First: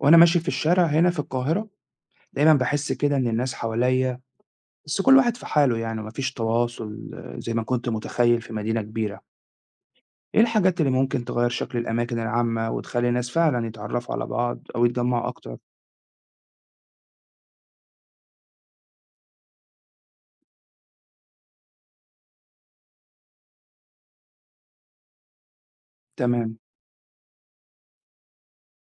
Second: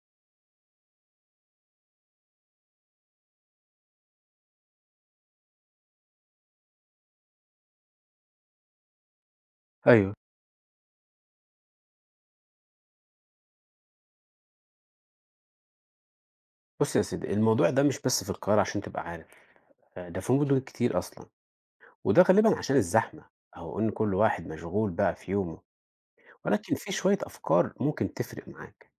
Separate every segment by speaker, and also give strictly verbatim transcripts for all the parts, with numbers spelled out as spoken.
Speaker 1: وأنا ماشي في الشارع هنا في القاهرة، دايمًا باحس كده إن الناس حواليّا بس كل واحد في حاله يعني ما فيش تواصل آه، زي ما كنت متخيّل في مدينة كبيرة.
Speaker 2: أيوه.
Speaker 1: إيه الحاجات اللي ممكن تغيّر شكل الأماكن العامة وتخلّي الناس فعلًا يتعرّفوا على بعض أو يتجمّعوا أكتر؟
Speaker 2: بُص يا سيدي، الموضوع ده مش بس في القاهرة عشان تبقى عارف، آآ ده في مدن كتير أصلًا، وده غالبًا عشان الزحمة أو إن كل واحد مشغول بقى في يومه،
Speaker 1: تمام،
Speaker 2: ولكن في شوية أفكار ممكن تفرق معاك،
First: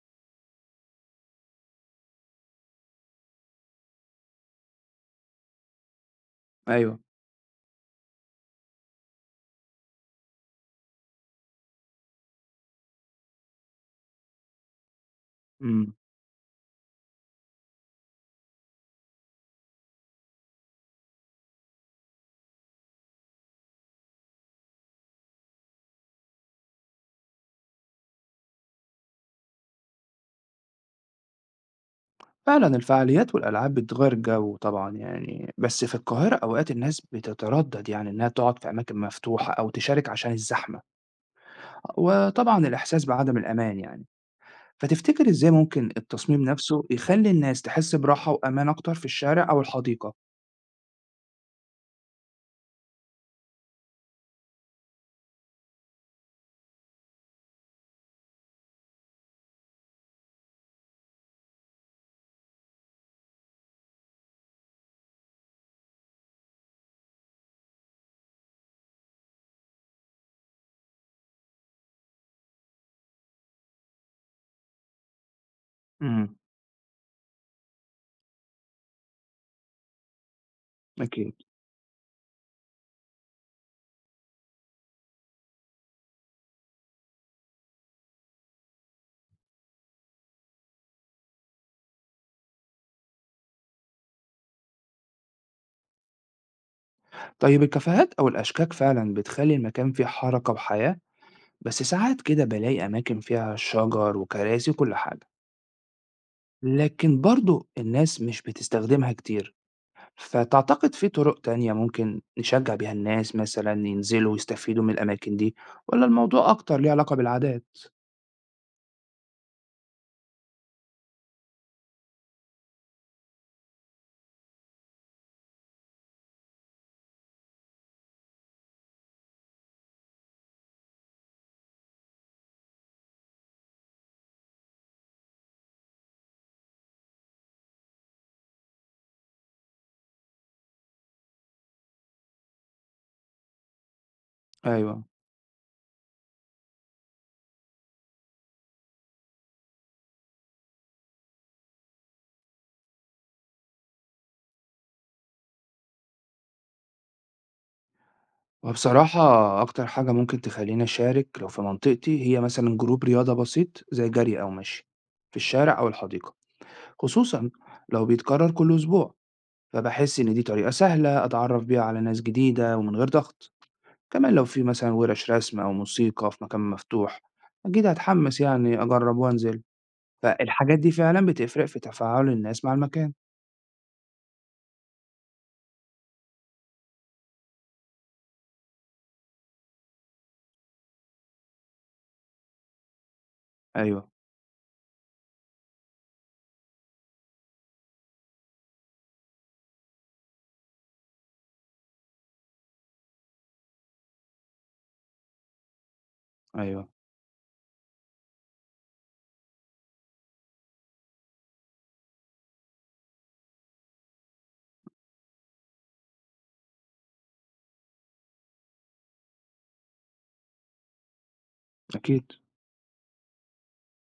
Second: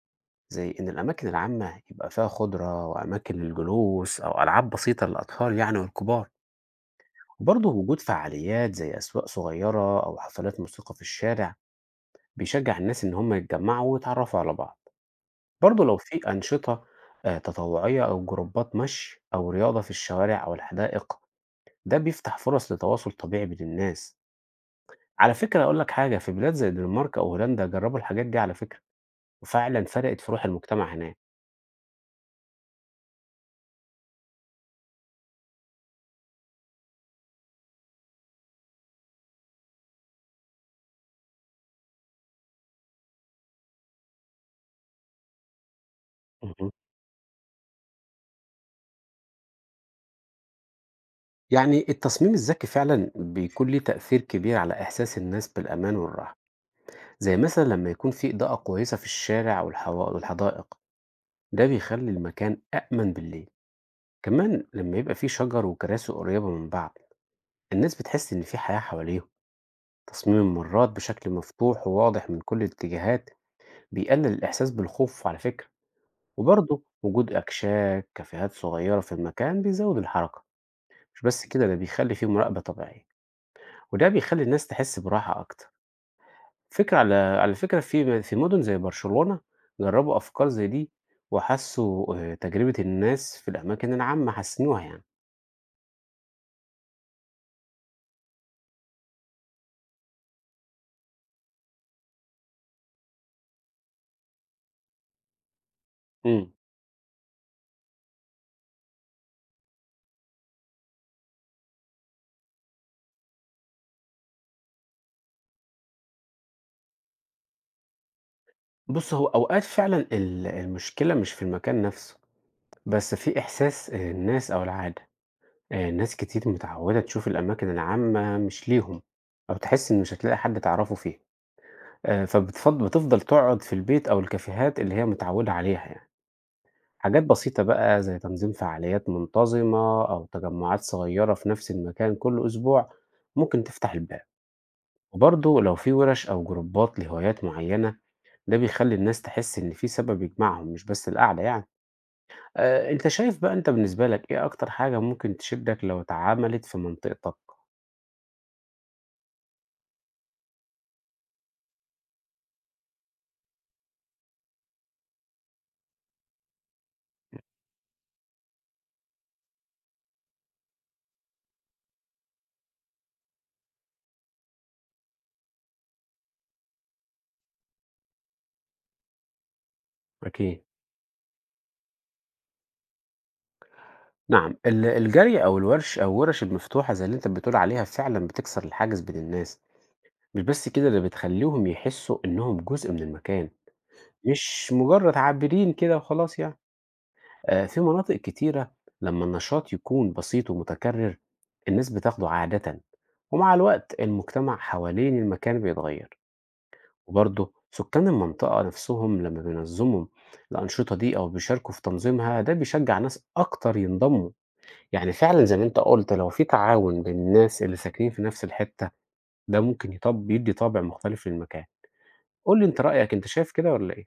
Speaker 2: زي إن الأماكن العامة يبقى فيها خُضرة وأماكن للجلوس أو ألعاب بسيطة للأطفال يعني والكبار،
Speaker 1: أيوه،
Speaker 2: وبرضه وجود فعاليات زي أسواق صغيرة أو حفلات موسيقى في الشارع، بيشجّع الناس إن هم يتجمّعوا ويتعرّفوا على بعض. برضه
Speaker 1: إمم.
Speaker 2: لو في أنشطة آآ تطوعية أو جروبات مشي أو رياضة في الشوارع أو الحدائق، ده بيفتح فرص لتواصل طبيعي بين الناس. على فكرة أقول لك حاجة، في بلاد زي الدنمارك أو هولندا جربوا الحاجات دي على فكرة، وفعلًا فرقت في روح المجتمع هناك.
Speaker 1: فعلًا الفعاليات والألعاب بتغيّر الجو طبعًا يعني، بس في القاهرة أوقات الناس بتتردّد يعني إنّها تقعد في أماكن مفتوحة أو تشارك عشان الزحمة، وطبعًا الإحساس بعدم الأمان يعني. فتفتكر إزاي ممكن التصميم
Speaker 2: اهم.
Speaker 1: نفسه يخلّي الناس تحس براحة وأمان أكتر في الشارع أو الحديقة؟
Speaker 2: يعني التصميم الذكي فعلًا بيكون ليه تأثير كبير على إحساس الناس بالأمان والراحة، زي مثلًا لما يكون في إضاءة كويسة في الشارع والح والحدائق، ده بيخلّي المكان أأمن بالليل. كمان لما يبقى في شجر وكراسي قريبة من بعض. الناس بتحس إن في حياة حواليهم. تصميم الممرات بشكل مفتوح وواضح من كل الاتجاهات بيقلل الإحساس بالخوف على فكرة.
Speaker 1: امم.
Speaker 2: وبرضه وجود أكشاك كافيهات صغيرة في المكان بيزود الحركة. مش
Speaker 1: أكيد.
Speaker 2: بس كده، ده بيخلي فيه مراقبة طبيعية وده بيخلي الناس تحس براحة أكتر. فكرة على على فكرة في في مدن زي برشلونة جربوا أفكار زي دي وحسوا آه، تجربة الناس في الأماكن العامة حسنوها يعني.
Speaker 1: طيب الكافيهات أو الأشكاك فعلًا بتخلّي المكان فيه حركة وحياة، بس ساعات كده بالاقي أماكن فيها شجر وكراسي وكل حاجة،
Speaker 2: مم.
Speaker 1: لكن برضه الناس مش بتستخدمها كتير. فتعتقد في طرق تانية ممكن نشجع بيها الناس مثلًا ينزلوا ويستفيدوا من الأماكن دي والّا الموضوع أكتر ليه علاقة بالعادات؟
Speaker 2: بص، هو أوقات فعلا ال- المشكلة مش في المكان نفسه، بس في إحساس آآ الناس أو العادة، آآ ناس كتير متعوّدة تشوف الأماكن العامة مش ليهم، أو تحس إن مش هتلاقي حد تعرفه فيها، آآ فبتفض بتفضل تقعد في البيت أو الكافيهات اللي هي متعوّدة عليها يعني. حاجات بسيطة بقى زي تنظيم فعاليات منتظمة أو تجمعات صغيرة في نفس المكان كل أسبوع، ممكن تفتح الباب.
Speaker 1: أيوه.
Speaker 2: وبرضه لو في وِرَش أو جروبات لهوايات معيّنة، ده بيخلّي الناس تحس إن في سبب يجمعهم مش بس القعدة يعني. آآ أنت شايف بقى، أنت بالنسبة لك إيه أكتر حاجة ممكن تشدك لو اتعملت في منطقتك؟
Speaker 1: وبصراحة أكتر حاجة ممكن تخليني أشارك لو في منطقتي هي مثلا جروب رياضة بسيط زي جري أو مشي في الشارع أو الحديقة، خصوصا لو بيتكرر كل أسبوع. فبحس إن دي طريقة سهلة أتعرف بيها على ناس جديدة ومن غير ضغط. كمان لو في مثلا ورش رسم أو موسيقى في مكان مفتوح، أكيد هتحمس يعني أجرب وأنزل.
Speaker 2: أكيد.
Speaker 1: فالحاجات دي فعلا بتفرق في تفاعل الناس مع المكان.
Speaker 2: نعم، ال الجري أو الورش أو الورش المفتوحة زي اللي أنت بتقول عليها فعلًا بتكسر الحاجز بين الناس، مش بس كده ده بتخلّيهم يحسّوا إنهم جزء من المكان،
Speaker 1: أيوه،
Speaker 2: مش مجرد عابرين كده وخلاص يعني. آآ في مناطق كتيرة لمّا النشاط يكون بسيط ومتكرر، الناس بتاخده عادةً، ومع الوقت المجتمع حوالين المكان بيتغير.
Speaker 1: أيوه،
Speaker 2: وبرضه سكان المنطقة نفسهم لما بينظموا الأنشطة دي أو بيشاركوا في تنظيمها، ده بيشجع ناس أكتر ينضموا. يعني فعلا زي ما أنت قلت، لو في تعاون بين الناس اللي ساكنين في نفس الحتة، ده ممكن يطب يدي طابع مختلف للمكان.
Speaker 1: أكيد.
Speaker 2: قول لي أنت رأيك، أنت شايف كده ولا إيه؟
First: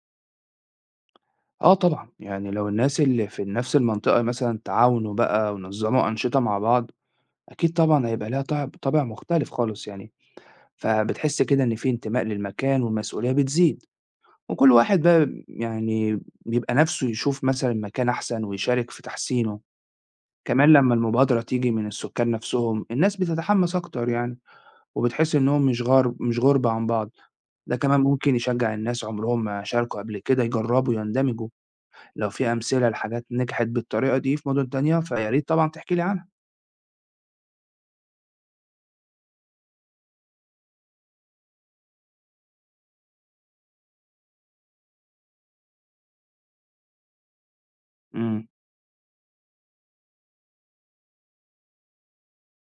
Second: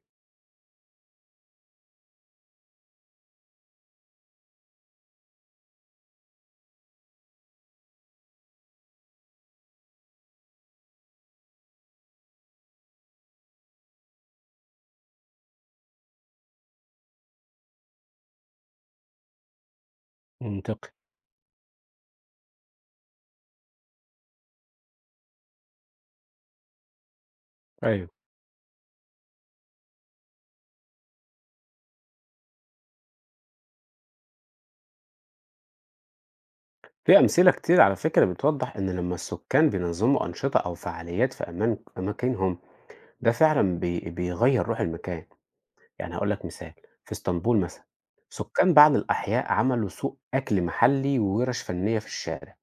Speaker 1: آه طبعًا، يعني لو الناس اللي في نفس المنطقة مثلًا تعاونوا بقى ونظموا أنشطة مع بعض، أكيد طبعًا هيبقى لها طع طابع مختلف خالص يعني، فبتحس كده إن في انتماء للمكان والمسؤولية بتزيد، وكل واحد بقى يعني بيبقى نفسه يشوف مثلًا مكان أحسن ويشارك في تحسينه. كمان
Speaker 2: منطقي.
Speaker 1: لمّا المبادرة تيجي من السكان نفسهم، الناس بتتحمس أكتر يعني، وبتحس إنهم مش غار مش غُربة عن بعض. ده كمان
Speaker 2: ايوه،
Speaker 1: ممكن يشجع الناس عمرهم ما شاركوا قبل كده يجربوا يندمجوا. لو في أمثلة لحاجات نجحت بالطريقة دي في مدن تانية، فيا ريت طبعًا تحكي لي عنها.
Speaker 2: في أمثلة كتير على فكرة بتوضح إن لما السكان بينظموا أنشطة أو فعاليات في أمان أماكنهم، ده فعلا بي... بيغير روح المكان. يعني هاقول لك مثال، في إسطنبول مثلًا،
Speaker 1: إمم،
Speaker 2: سكان بعض الأحياء عملوا سوق أكل محلي وورش فنية في الشارع،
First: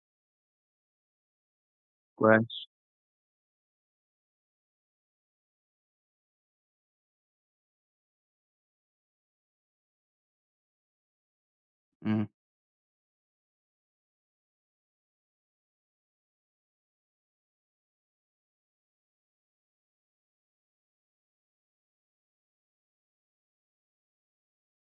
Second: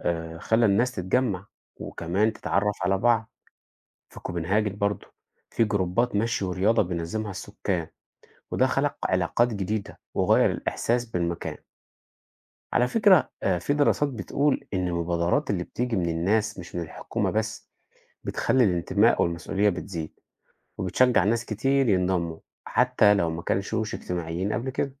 Speaker 2: آآ خلّى الناس تتجمّع وكمان
Speaker 1: كويس،
Speaker 2: تتعرّف على بعض، في كوبنهاجن برضه، في جروبات مشي ورياضة بينظمها السكان، وده خلق علاقات جديدة وغيّر الإحساس بالمكان.
Speaker 1: إمم.
Speaker 2: على فكرة آآ في دراسات بتقول إن المبادرات اللي بتيجي من الناس مش من الحكومة بس، بتخلّي الانتماء والمسؤولية بتزيد، وبتشجّع ناس كتير ينضموا، حتى لو ما كانشوش اجتماعيين قبل كده.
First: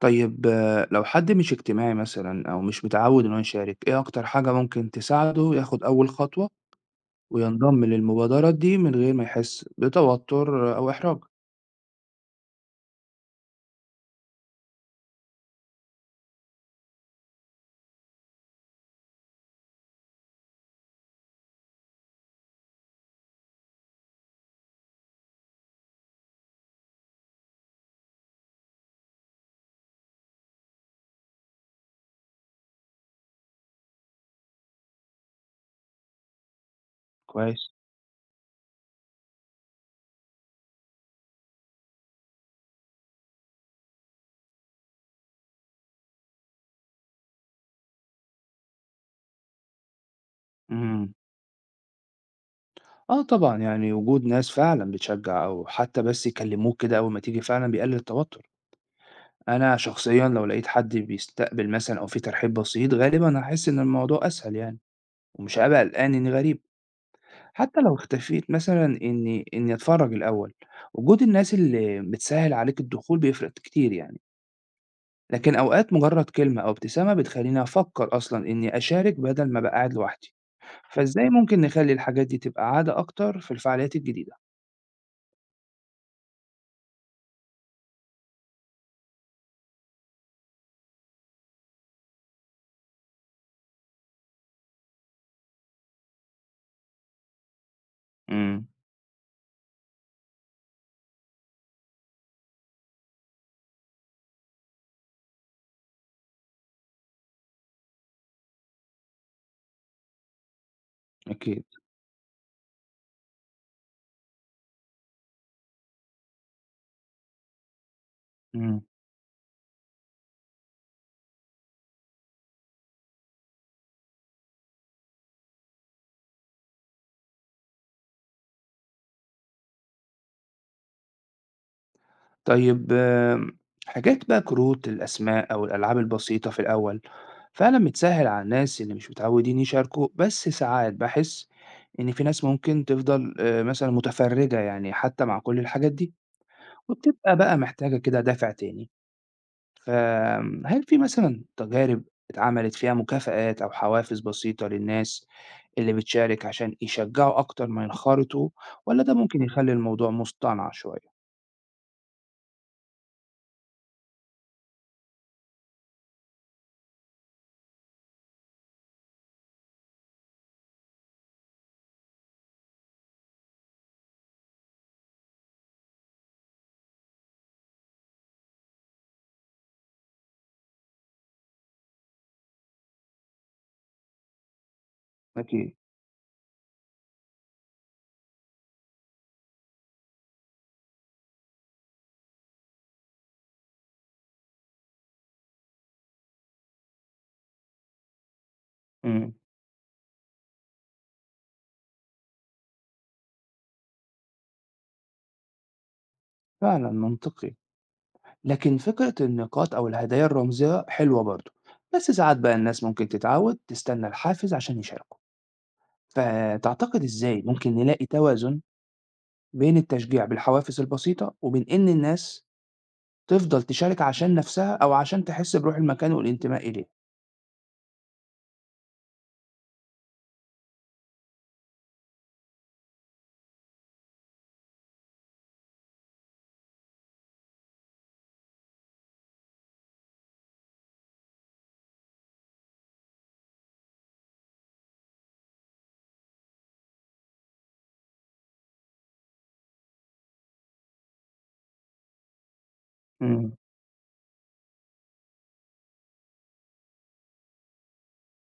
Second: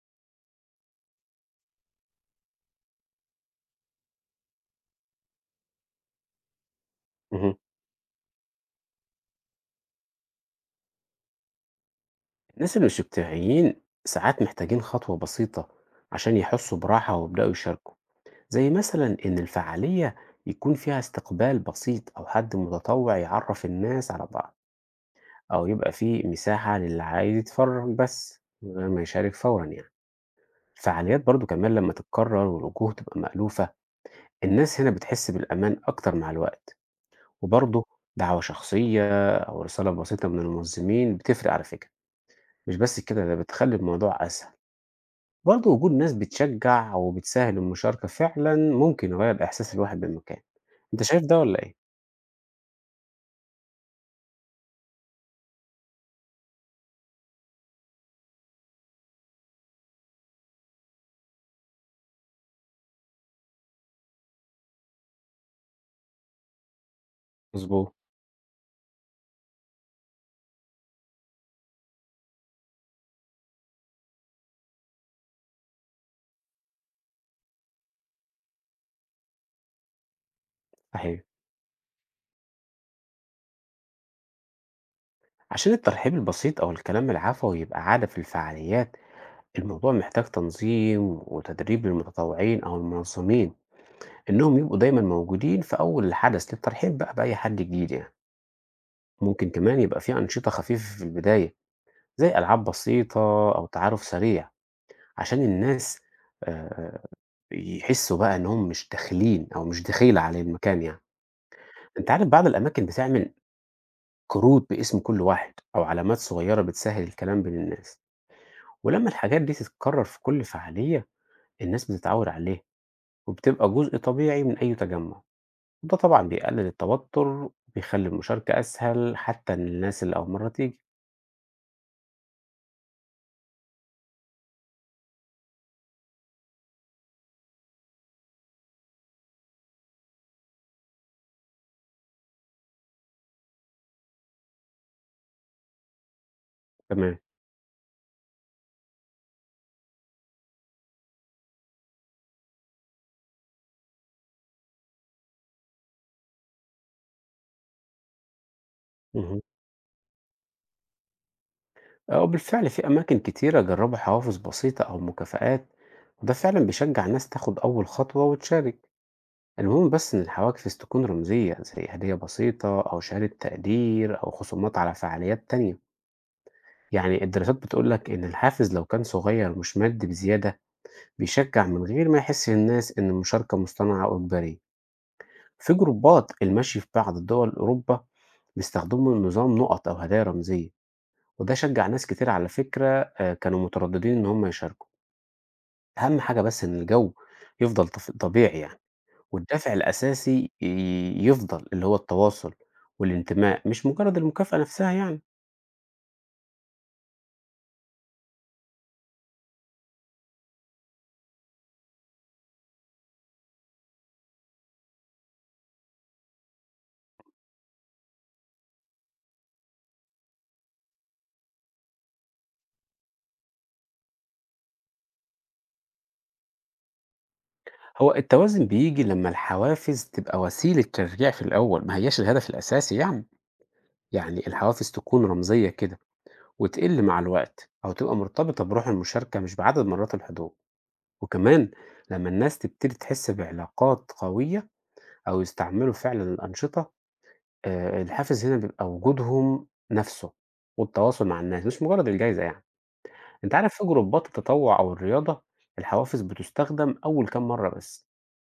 Speaker 1: طيب آه، لو حد مش اجتماعي مثلًا أو مش متعوّد إن هو يشارك، إيه أكتر حاجة ممكن تساعده ياخد أول خطوة
Speaker 2: اهم.
Speaker 1: وينضم للمبادرات دي من غير ما يحس بتوتر أو إحراج؟
Speaker 2: الناس اللي مش اجتماعيين ساعات محتاجين خطوة بسيطة عشان يحسوا براحة ويبدأوا يشاركوا، زي مثلا إن الفعالية يكون فيها استقبال بسيط أو حد متطوع يعرف الناس على بعض، أو يبقى فيه مساحة للي عايز يتفرج بس من غير ما يشارك فورا يعني. الفعاليات برضو كمان لما تتكرر والوجوه تبقى مألوفة، الناس هنا بتحس بالأمان أكتر مع الوقت.
Speaker 1: كويس،
Speaker 2: وبرضه دعوة شخصية أو رسالة بسيطة من المنظمين بتفرق على فكرة، مش بس كده ده بتخلي الموضوع أسهل. برضه وجود ناس بتشجّع أو بتسهّل المشاركة فعلًا ممكن يغيّر إحساس الواحد بالمكان، أنت
Speaker 1: إمم.
Speaker 2: شايف ده والّا إيه؟
Speaker 1: آه طبعًا، يعني وجود ناس فعلًا بتشجّع أو حتى بس يكلموك كده أول ما تيجي فعلًا بيقلل التوتر. أنا شخصيًا لو لقيت حد بيستقبل مثلًا أو في ترحيب بسيط، غالبًا هاحس إن الموضوع أسهل يعني. ومش هابقى قلقان إني غريب، حتى لو
Speaker 2: مضبوط.
Speaker 1: اختفيت مثلًا إني إني أتفرّج الأول. وجود الناس اللي بتسهّل عليك الدخول بيفرق كتير يعني، لكن أوقات مجرد كلمة أو ابتسامة بتخلّيني أفكّر أصلًا إني أشارك بدل ما أبقى قاعد لوحدي.
Speaker 2: صحيح،
Speaker 1: فإزاي ممكن نخلّي الحاجات دي تبقى عادة أكتر في الفعاليات الجديدة؟
Speaker 2: عشان الترحيب البسيط أو الكلام العفوي يبقى عادة في الفعاليات، الموضوع محتاج تنظيم وتدريب للمتطوعين أو المنظمين، إنهم يبقوا دايمًا موجودين في أول الحدث للترحيب بقى بأي حد جديد يعني،
Speaker 1: إمم،
Speaker 2: ممكن كمان يبقى في أنشطة خفيفة في البداية، زي ألعاب بسيطة أو تعارُف سريع، عشان الناس آآ يحسّوا بقى إنّهم مش داخلين أو مش دخيلة على المكان يعني.
Speaker 1: أكيد،
Speaker 2: أنت عارف بعض الأماكن بتعمل كروت باسم كل واحد أو علامات صغيّرة بتسهّل الكلام بين الناس،
Speaker 1: إمم.
Speaker 2: ولمّا الحاجات دي تتكرّر في كل فعالية، الناس بتتعوّد عليها وبتبقى جزء طبيعي من أي تجمُّع، وده طبعًا بيقلل التوتُّر وبيخلّي المشاركة أسهل حتّى للناس اللي أول مرّة تيجي.
Speaker 1: طيب آمم، حاجات بقى كروت الأسماء أو الألعاب البسيطة في الأول فعلًا بتسهّل على الناس اللي مش متعودين يشاركوا، بس ساعات باحس إن في ناس ممكن تفضل آآ مثلًا متفرّجة يعني حتى مع كل الحاجات دي،
Speaker 2: تمام.
Speaker 1: وبتبقى بقى محتاجة كده دافع تاني. فهل في مثلًا تجارب اتعملت فيها مكافآت أو حوافز بسيطة للناس اللي بتشارك عشان يشجّعوا أكتر ما ينخرطوا والّا ده
Speaker 2: اهم.
Speaker 1: ممكن يخلّي الموضوع مصطنع شوية؟
Speaker 2: آه، وبالفعل في أماكن كتيرة جرّبوا حوافز بسيطة أو مكافآت وده فعلًا بيشجّع الناس تاخُد أول خطوة وتشارك. المهم بس إن الحواجز تكون رمزية زي هدية بسيطة أو شهادة تقدير أو خصومات على فعاليات تانية. يعني الدراسات بتقولك إن الحافز لو كان صغير ومش مادي بزيادة، بيشجع من غير ما يحس الناس إن المشاركة مصطنعة أو إجبارية.
Speaker 1: أكيد،
Speaker 2: في جروبات المشي في بعض دول أوروبا بيستخدموا نظام نقط أو هدايا رمزية، وده شجع ناس كتير على فكرة، آه، كانوا مترددين إن هم يشاركوا. أهم حاجة بس إن الجو يفضل طف- طبيعي يعني،
Speaker 1: إمم،
Speaker 2: والدافع الأساسي ي يفضل، اللي هو التواصل والانتماء، مش مجرد المكافأة نفسها يعني.
Speaker 1: فعلًا منطقي. لكن فكرة النقاط أو الهدايا الرمزية حلوة برضه، بس ساعات بقى الناس ممكن تتعود تستنى الحافز عشان يشاركوا. فتعتقد إزاي ممكن نلاقي توازن بين التشجيع بالحوافز البسيطة وبين إن الناس تفضل تشارك عشان نفسها أو عشان تحس بروح المكان والانتماء إليه؟
Speaker 2: هو التوازن بييجي لمّا الحوافز تبقى وسيلة تشجيع في الأول، ما هياش الهدف الأساسي يعني. يعني الحوافز تكون رمزية كده وتقل مع الوقت أو تبقى مرتبطة بروح المشاركة مش بعدد مرات الحضور. وكمان لمّا الناس تبتدي تحس بعلاقات قوية أو يستعملوا فعلًا الأنشطة، آآ الحافز هنا بيبقى وجودهم نفسه والتواصل مع الناس، مش مجرد الجايزة يعني. انت
Speaker 1: امم،
Speaker 2: عارف في جروبات التطوع او الرياضة الحوافز بتستخدم اول كام مرة بس،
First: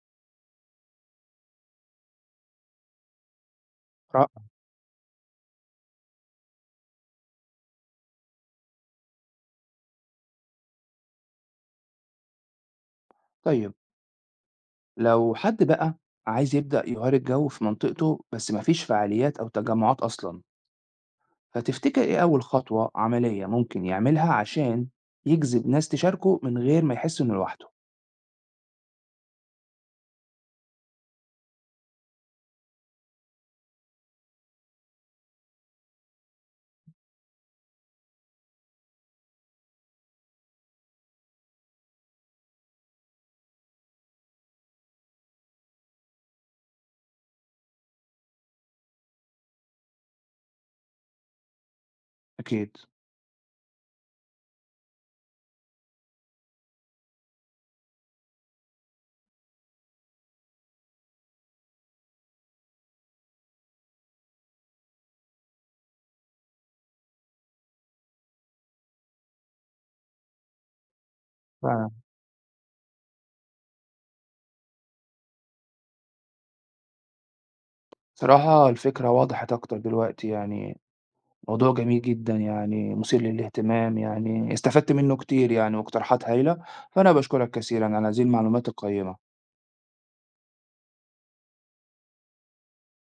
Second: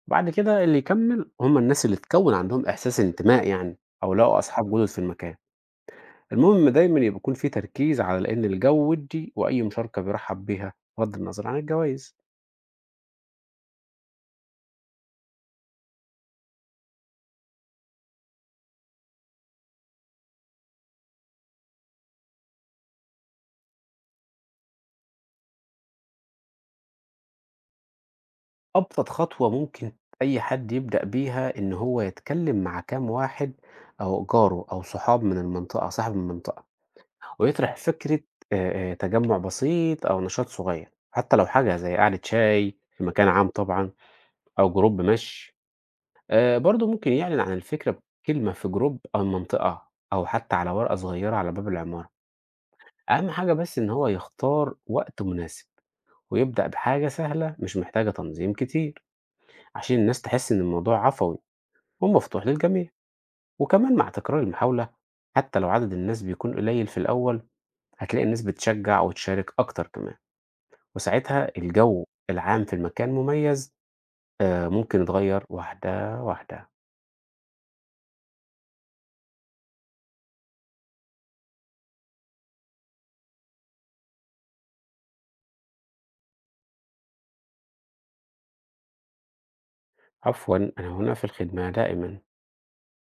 Speaker 2: بعد كده اللي يكمل هم الناس اللي تكون عندهم احساس انتماء يعني، او لقوا
Speaker 1: رائع.
Speaker 2: اصحاب جدد في المكان. المهم دايما يبقى يكون في تركيز على ان الجو ودي، واي مشاركة بيرحب بيها بغض النظر عن الجوائز.
Speaker 1: طيب لو حد بقى عايز يبدأ يغير الجو في منطقته بس مفيش فعاليات أو تجمعات أصلا، فتفتكر إيه أول خطوة عملية ممكن يعملها عشان يجذب ناس تشاركه من غير ما يحس إنه لوحده؟
Speaker 2: ابسط خطوة ممكن اي حد يبدأ بيها ان هو يتكلم مع كام واحد او جاره او صحاب من المنطقة صاحب المنطقة، ويطرح فكرة آآ آآ تجمُّع بسيط أو نشاط صغير، حتى لو حاجة زي قعدة شاي في مكان عام طبعًا، أو جروب مَشي. آآ برضه ممكن يعلن عن الفكرة بكلمة في جروب أو منطقة أو حتى على ورقة صغيرة على باب العمارة.
Speaker 1: أكيد.
Speaker 2: أهم حاجة بس إن هو يختار وقت مناسب ويبدأ بحاجة سهلة مش محتاجة تنظيم كتير، عشان الناس تحس إن الموضوع عفوي ومفتوح للجميع. وكمان مع تكرار المحاولة، حتى لو عدد الناس بيكون قليل في الأول، هتلاقي الناس بتشجّع وتشارك أكتر كمان. وساعتها
Speaker 1: فعلا،
Speaker 2: الجو العام في المكان مميز، آآ ممكن يتغيّر واحدة، واحدة.
Speaker 1: صراحة الفكرة وضحت أكتر دلوقتي يعني. موضوع جميل جدا يعني، مثير للاهتمام يعني، استفدت منه كتير يعني، واقتراحات هايلة. فأنا بشكرك كثيرا على هذه المعلومات القيمة.
Speaker 2: عفوًا أنا هنا في الخدمة دائمًا.